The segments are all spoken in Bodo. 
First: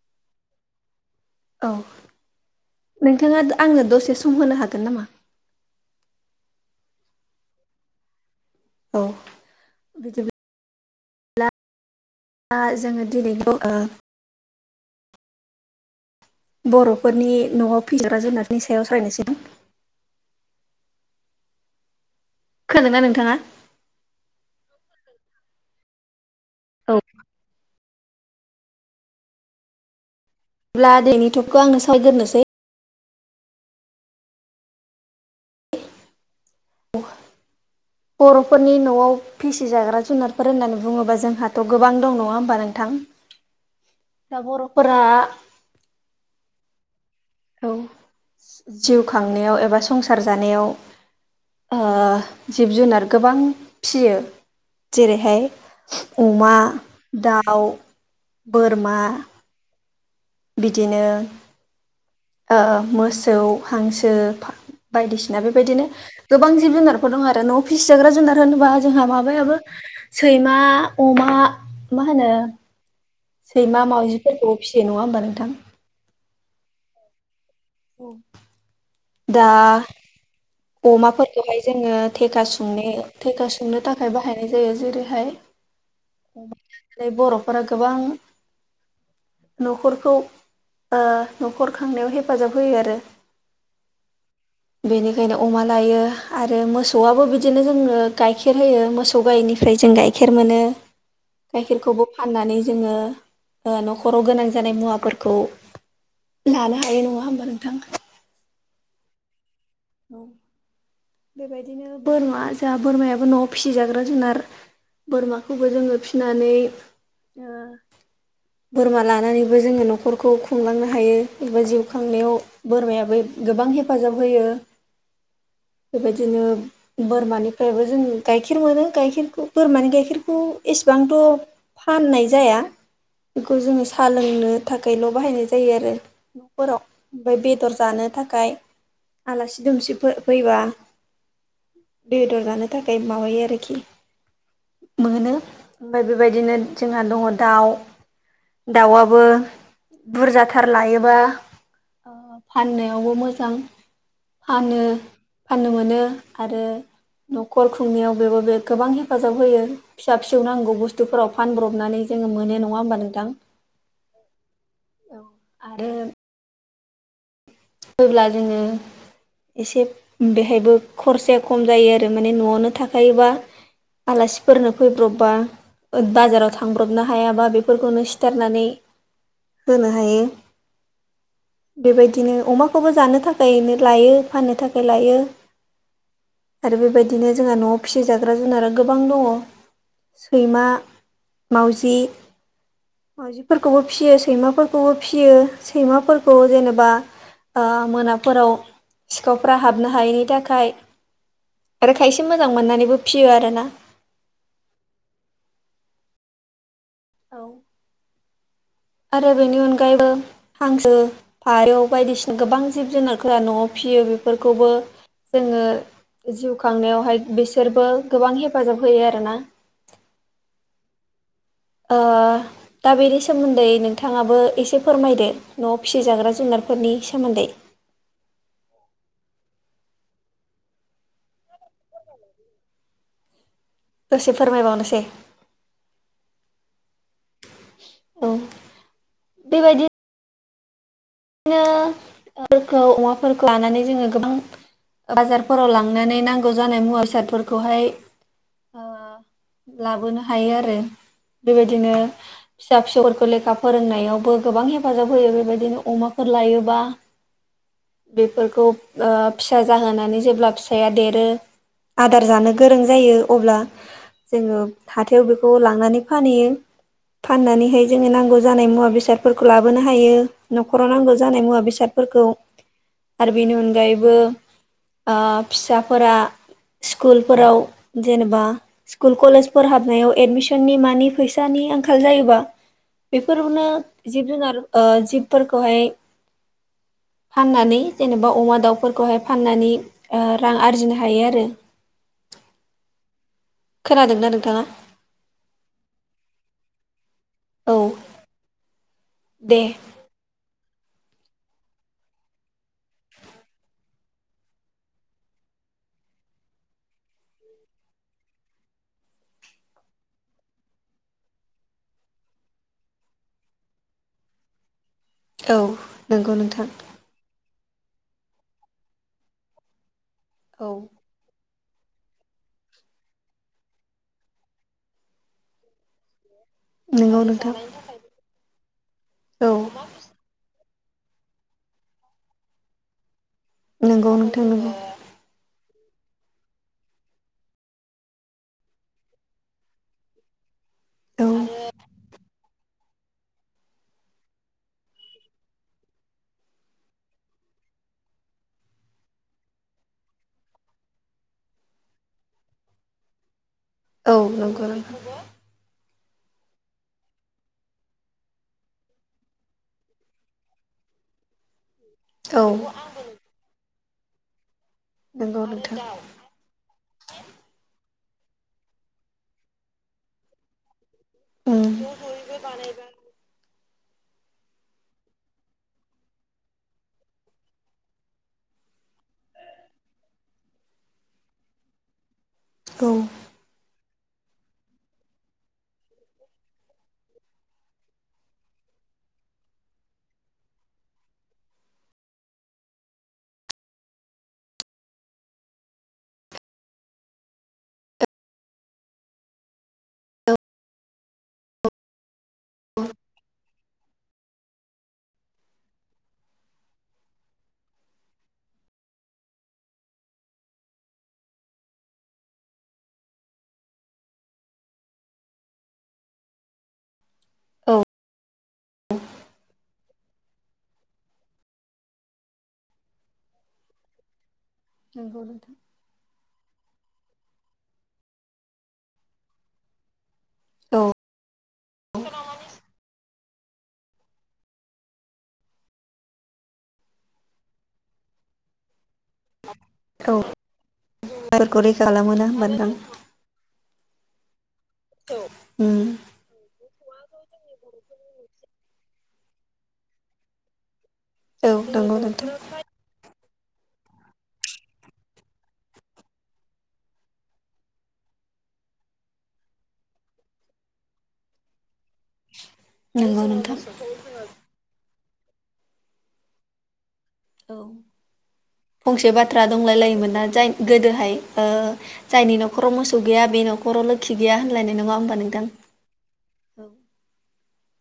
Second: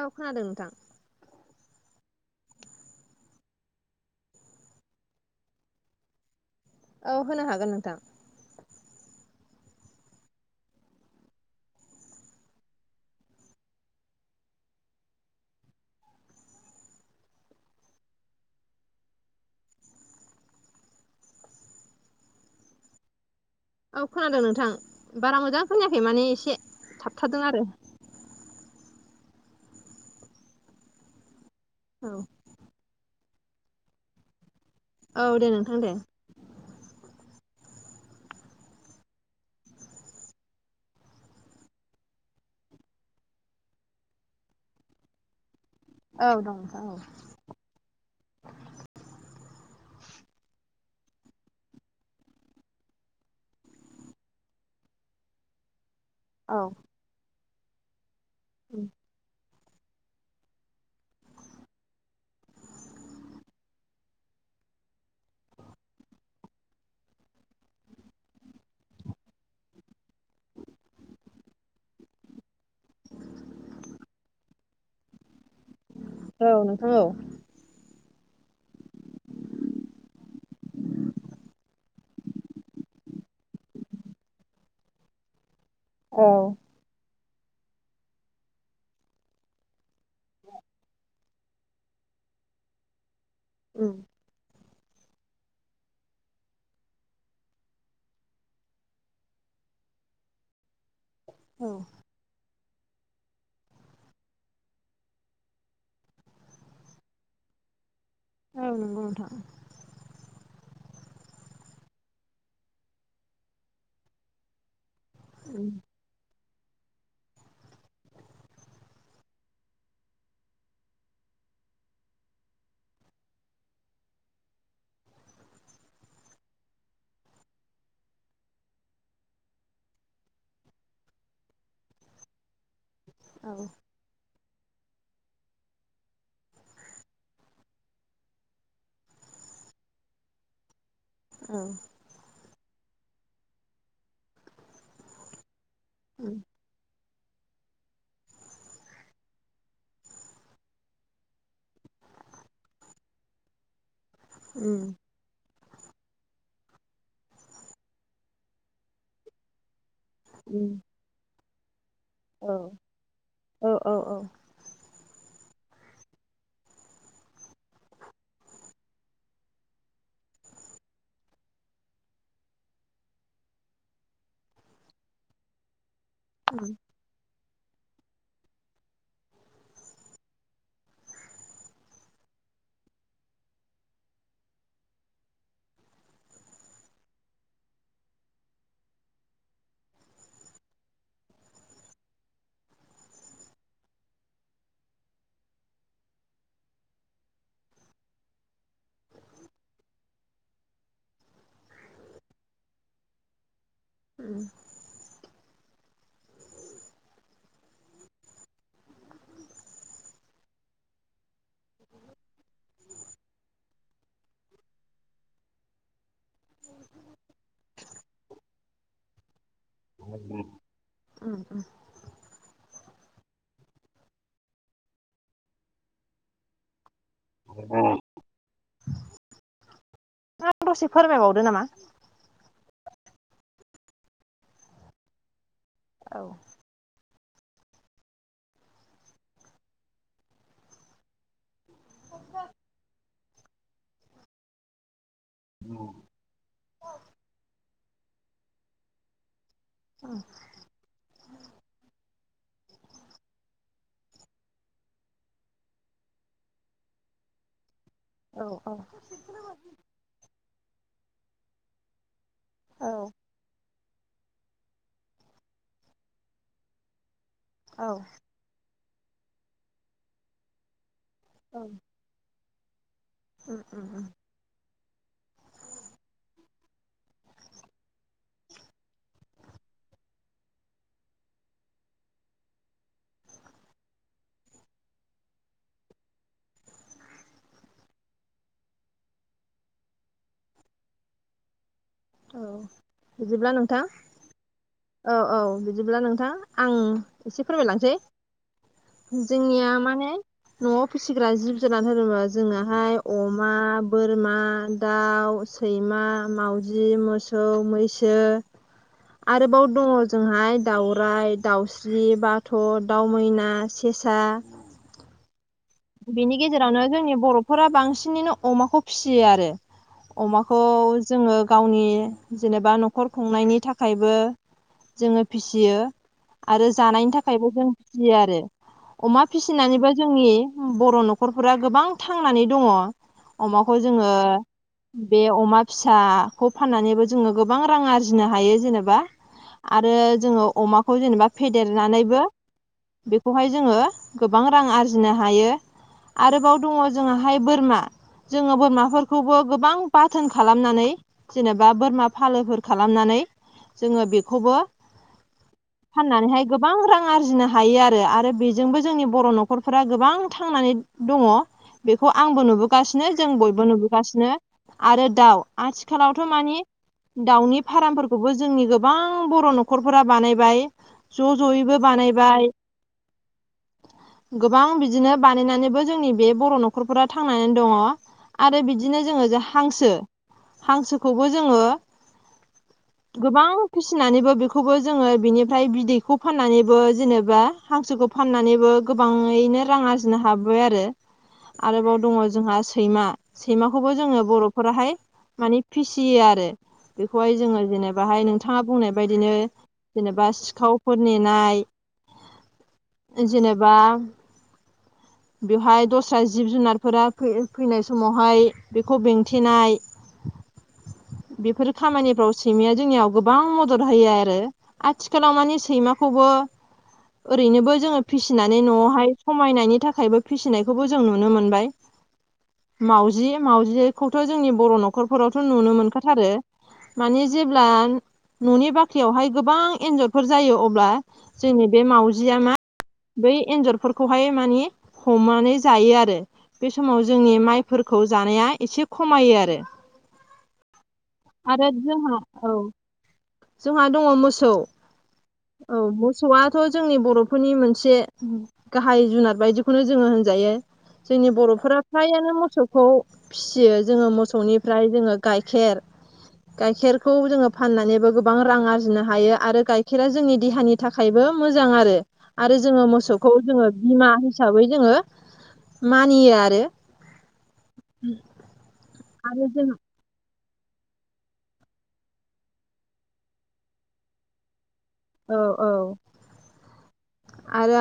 औ खोनादों नोंथां। औ नोंथाङा आंनो दसे सम होनो हागोन नामा? औ होनो हागोन नोंथां। औ बिदि ब्ला जोङो दिनैबेखौ ओ बर'फोरनि न'आव फिजाग्रा जुनारफोरनि सायाव सावरायनोसै खोनादोंना नोंथाङा? औ खोनादों नोंथां बारा मोजां खोनायाखै माने एसे औ थाबथादों आरो अब्ला दैैनि टपखौ आंनो औ सायग्रोनोसै औ दे नोंथां दे। बर'फोरनि न'आव फिसिजाग्रा जुनारफोर होननानै बुङोबा जोंहाथ' गोबां दं नङा होमबा नोंथां। दा बर'फोरा औ दं नोंथां औ औ जिउ खांनायाव एबा संसार जानायाव ओ जिब जुनार गोबां फियो जेरैहाय अमा, औ दाउ, बोरमा बिदिनो मोसौ हांसो बायदिसिना बेबायदिनो गोबां जिब जुनारफोर दं आरो न'आव फिसिजाग्रा जुनार होनोबा जोंहा माबायाबो सैमा अमा मा होनो सैमा मावाउजिफोरखौ फिसियो नङा होनोमबा नोंथां। औ नोंथां औ दा अमाफोरखौहाय जोङो थेखा सुंनो थेखा सुंनो थाखाय बाहायनाय जायो जेरैहाय औ ओफ्राय बर'फोरा गोबां न'खरखौ न'खर खांनायाव हेफाजाब होयो आरो। उम बेनिखायनो अमा लायो आरो मोसौआबो बिदिनो जोङो गाइखेर होयो मोसौ गायैनिफ्राय जों गाइखेर खेर मोनो। औ गाइखेरखौबो फाननानै जोङो न'खराव गोनां जानाय मुवाफोरखौ लानो हानाय नङा होमबा नोंथां। औ नोंगौ नोंथां बेबायदिनो बोरमा जोंहा बोरमायाबो न'आव फिसिजाग्रा जुनार उम बोरमाखौबो जोङो फिनानै ओ बोरमा लानानैबो जोङो न'खरखौ खुंलांनो हायो एबा जिउ खांनायाव बोरमायाबो गोबां हेफाजाब होयो बेबायदिनो बोरमानिफ्रायबो जों गाइखेर मोनो गाइखेरखौ बोरमानि गाइखेरखौ एसेबो फाननाय जाया औ बेखौ जोङो साहा लोंनो थाखायल' बाहायनाय जायो आरो। न'फोराव ओमाय बेदर जानो थाखाय आलासि दोमसि फैबा औ बेदर जानो थाखाय माबायो आरोखि मोनो ओमफ्राय उम बेबायदिनो जोंहा दङ दाउ दाउआबो बुरजाथार लायोबा फाननायावबो मोजां उम फानो फाननो मोनो आरो न'खर खुंनायाव बेबो बे गोबां हेफाजाब होयो। फिसा फिसौ उम नांगौ बुस्थुफोराव फानब्रबनानै जोङो औ मोनो नङा होमबा नोंथां। औ औ औ ओम होब्ला जोङो एसे बेहायबो खरसाया खम जायो आरो माने न'आवनो थाखायोबा आलासिफोरनो फैब्रबबा बाजाराव उम थांब्रबनो हायाबा बेफोरखौनो सिथारनानै होनो हायो बेबायदिनो अमाखौबो जानो थाखायनो लायो फाननो थाखाय लायो आरो बेबायदिनो जोंहा न'आव फिसिजाग्रा जुनारा गोबां दङ। सैमा मावजि माउजिफोरखौबो फिसियो सैमाफोरखौबो फिसियो सैमाफोरखौ जेनेबा मोनाफोराव सिखावफ हाबनो हायैनि थाखाय आरो खायसे मोजां मोननानैबो फियो आरो ना। उम औ आरो बेनि अनगायैबो हांसो फारौ बायदिसिना गोबां जिब जुनारफोरा न'आव फिसियो बेफोरखौबो जोङो जिउ खांनायावहाय बिसोरबो गोबां हेफाजाब होयो आरोना। उम उम ओ दा बेनि सोमोन्दै नोंथाङाबो एसे फोरमायदो न'आव फिसिजाग्रा जुनारफोरनि सोमोन्दै। [unintelligible] आं दसे फोरमायबावदो नामा? दसे फोरमायबावनोसै। औ औ बेबायदि नो मोफोरखौ अमाफोरखौ लानानै जोङो गोबां बाजारफोराव लांनानै नांगौ जानाय मुवा बेसादफोरखौहाय ओ औ लाबोनो हायो आरो बेबायदिनो फिसा फिसौफोरखौ लेखा फोरोंनायावबो गोबां हेफाजाब होयो बेबायदिनो अमा लायोब्ला औ बेफोरखौ ओ फिसा जाहोनानै जेब्ला फि फिसाया देरो आदार जानो गोरों औ जायो अब्ला जोङो हाथायाव बेखौ लांनानै फानहैयो फाननानैहाय औ जोङो नांगौ जानाय मुवा बेसादफोरखौ लाबोनो हायो न'राव नांगौ जानाय मुवा उम बेसादफोरखौ आरो बेनि उम उम अनगायैबो ओ फिसाफोरा स्कुलफोराव जेनेबा स्कुल कलेजफोर हाबनायाव एडमिसननि मानि फैसानि आंखाल जायोबा बेफोरावनो जिब जुनार ओ जिबफोरखौहाय फाननानै जेनेबा अमा दाउफोरखौहाय फाननानै रां ओ आरजिनो हायो आरो। औ बिदिब्ला नों खोनादोंना नोंथाङा? औ औ बिदिब्ला नोंथां आं एसे औ फोरमायलांसै दे जोंनिया माने न'आव फिसिग्रा जिब जुनार होनोबा जोङाहाय अमा बोरमा दाउ सैमा मावजि मोसौ मैसो आरोबाव दङ जोंहाय दाउराय दाउस्रि बाथ' दाव मैना सेसा औ नंगौ बिनि नोंथां गेजेरावनो जोंनि बर'फोरा बांसिनैनो अमाखौ फिसियो आरो अमाखौ औ जोङो गावनि जेनेबा न'खर खुंनायनि थाखायबो जोङो फिसियो आरो जानायनि नंगौ थाखायबो नोंथां जों फियो आरो अमा औ फिसिनानैबो जोंनि बर' न'खरफोरा गोबां थांनानै दङ अमाखौ जोङो नंगौ नोंथां नंगौ बे अमा फिसाखौ फाननानैबो जोङो गोबां रां आरजिनो हायो जेनेबा आरो जोङो अमा खौ औ जेनेबा फेदेरनानैबो बेखौहाय जोङो गोबां रां आरजिनो हा हायो आरोबाव दङ जोंहा बोरमा जोङो बोरमाफोरखौबो गोबां बाथोन खालामनानै जेनेबा बोरमा फालोफोर खालामनानै जोङो औ बेखौबो नंगौ नोंथां फाननानैहाय गोबां रां आरजिनो हायो आरो आरो बेजोंबो जोंनि बर' न'खरफोरा गोबां थांनानै दङ बेखौ आंबो औ नुबोगासिनो जों बयबो नुबोगासिनो। आरो नंगौ दाउ नोंथां आथिखालाव थ' मानि दाउनि फार्मफोरखौबो जोंनि गोबां बर' न'खरफोरा बानायबाय ज' उम ज'यैबो बानायबाय। गोबां बिदिनो बानायनानैबो जोंनि बे बर' न'खरफोरा थांनानै दङ आरो बिदिनो जोङो जे हांसो हांसोखौबो जोङो औ गोबां फिसिनानैबो बेखौबो जोङो बिनिफ्राय बिदैखौ फाननानैबो जेनेबा हांसोखौ फाननानैबो गोबाङैनो रां आरजिनो हाबाय आरो आरोबाव दङ जोंहा सैमा सैमाखौबो जोङो बर'फोराहाय मानि फिसियो आरो बेखौहाय जोङो जेनेबाहाय नोंथाङा बुंनाय बायदिनो जेनेबा औ सिखावफोर नेनाय जेनेबा बेवहाय दस्रा जिब जुनारफोरा फै-फैनाय समावहाय बेखौ बेंथेनाय ज बेफोर खामानिफ्राव सैमाया जोंनियाव गोबां मदद होयो आरो। आथिखालाव माने सैमाखौबो औ ओरैनोबो जोङो फिसिनानै न'आवहाय नायनि थाखायबो फिसिनायखौबो जों नुनो मोनबाय मावजि मावजि खौथ' जोंनि बर' नंगौ न'खरफोरावथ' नोंथां नुनो मोनखाथारो। माने जेब्ला न'नि बाख्रियावहाय गोबां एन्जर फोर जायो औ अब्ला जोंनि बे माउजिया मा बै एन्जर फोरखौहाय माने हमनानै जायो आरो। बे समाव जोंनि माइफोरखौ जानाया एसे खमायो आरो। औ आरो [unintelligible] जोंहा खालामोना होमबा औ नोंथां जोंहा दङ मोसौ औ औ मोसौआथ' जोंनि बर'फोरनि मोनसे ओम गाहाय जुनार बायदिखौनो जोङो होनजायो जोंनि औ बर'फोरा नंगौ नोंथां फ्रायानो मोसौ खौ फिसियो जोङो मोसौनिफ्राय जोङो गाइखेर गाइखेरखौ जोङो फाननानैबो गोबां रां आरजिनो हायो आरो गाइखेरा जोंनि देहानि थाखायबो मोजां आरो आरो जोङो नंगौ मोसौखौ नोंथां जोङो बिमा हिसाबै जोङो मानियो आरो औ फंसे बाथ्रा आरो जों दंलाय लायोमोन ना जाय गोदोहाय ओ जायनि न'खराव मोसौ गैया बे न'खराव लोखि गैया होनलायनाय नङा होमबा औ नोंथां औ औ आरो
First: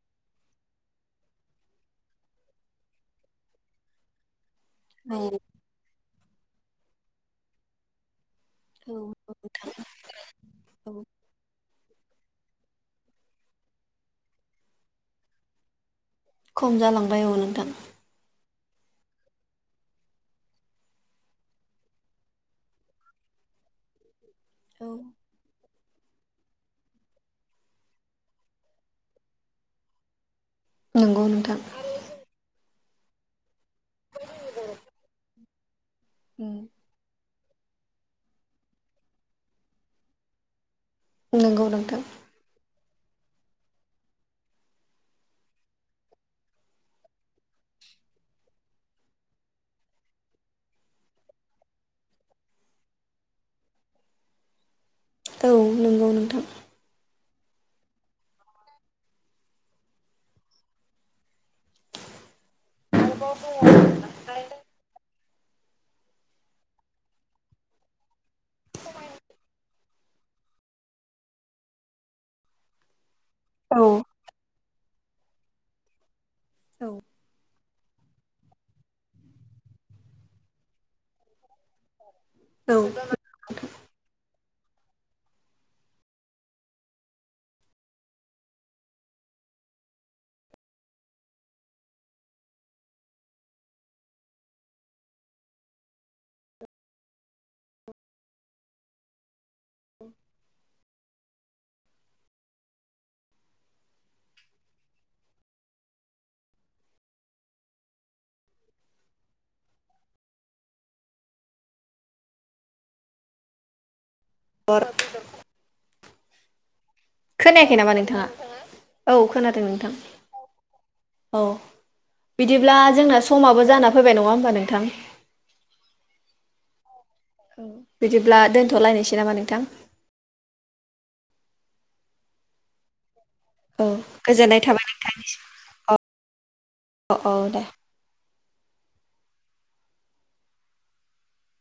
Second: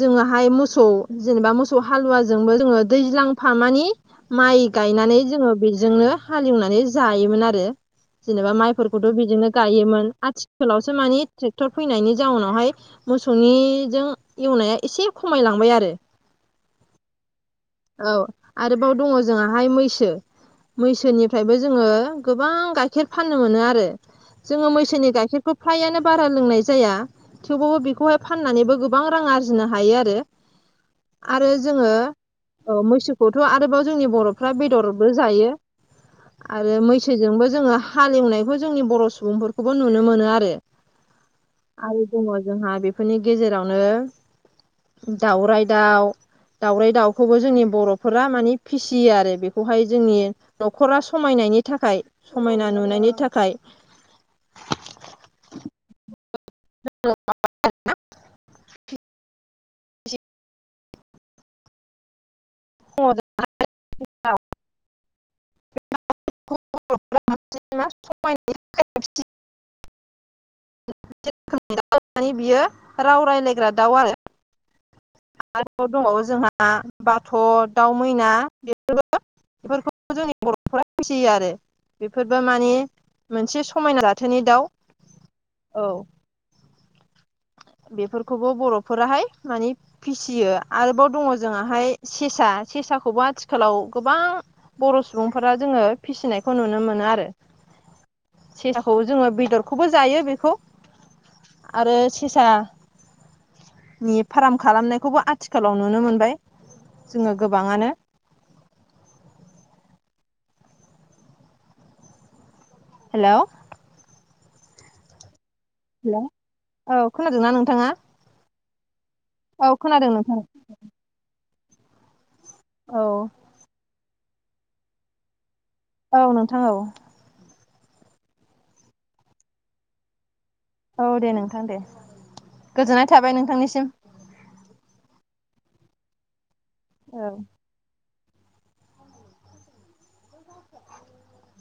जोङोहाय मोसौ जेनेबा मोसौ हालुवाजोंबो जोङो दैज्लांफा मानि माइ गायनानै औ जोङो बेजोंनो हालेवनानै जायोमोन आरो जेनेबा माइ औ फोरखौथ' बिदिनो नोंथां गायोमोन आथिखालावसो औ मानि ट्रेक्टर फैनायनि जाउनावहाय मोसौनिजों एवनाया एसे खमायलांबाय आरो। खम जालांबाय औ नोंथां औ आरोबाव दङ जोंहाहाय मैसो मैसोनिफ्रायबो जोङो गोबां गाइखेर फाननो मोनो आरो जोङो औ मैसोनि गाइखेरखौ फ्रायानो बारा लोंनाय जाया थेवबाबो बेखौहाय फाननानैबो गोबां रां आरजिनो हायो आरो। नंगौ आरो नोंथां जोङो औ मैसोखौथ' आरोबाव जोंनि बर'फ्रा बेदरबो जायो आरो मैस सोजोंबो जोङो हालेवनायखौ जोंनि बर' सुबुंफोरखौबो नुनो मोनो आरो। नंगौ नोंथां आरो दङ जोंहा बे फोरनि गेजेरावनो दाउराइ दाउ दाउराय दाउ खौबो जोंनि बर'फोरा मानि फिसियो आरो बेखौहाय जोंनि न'खरा समायनायनि थाखाय समायना नुनायनि थाखाय औ नंगौ नोंथां [unintelligible] [unintelligible] [unintelligible] [unintelligible] [unintelligible] मानि बियो राव रायलायग्रा औ दाउ आरो। आरोबाव दंबावो जोंहा औ बाथ' दाउ मैना बेफोरबो बेफोरखौबो जोंनि बर'फोरा फिसियो आरो। बेफोरबो मानि औ मोनसे समायना जाथोनि दाउ औ [unintelligible] बेफोरखौबो बर'फोराहाय मानि फिसियो आरोबाव दङ जोंहाहाय सेसा सेसाखौबो आथिखालाव गोबां बर' सुबुंफोरा जोङो फिसिनायखौ नुनो मोनो आरो। सेसाखौ जोङो बेदरखौबो जायो बे आरो सेसा नि फार्म खालामनायखौबो आथिखालाव नुनो मोनबाय जोङो गोबाङानो। हेलौ [unintelligible] हेल' औ खोनादोंना खोनायाखै नोंथाङा? नामा औ खोनादों नोंथां। औ बिदिब्ला औ जोंना समाबो जाना फैबाय नङा होमबा नोंथां? औ नोंथां औ। औ बिदिब्ला दोनथ'लायनोसै नामा नोंथां? औ दे नोंथां दे गोजोननाय थाबाय औ नोंथांनिसिम। गोजोननाय थाबाय नोंथां औ औ औ दे। [inaudible]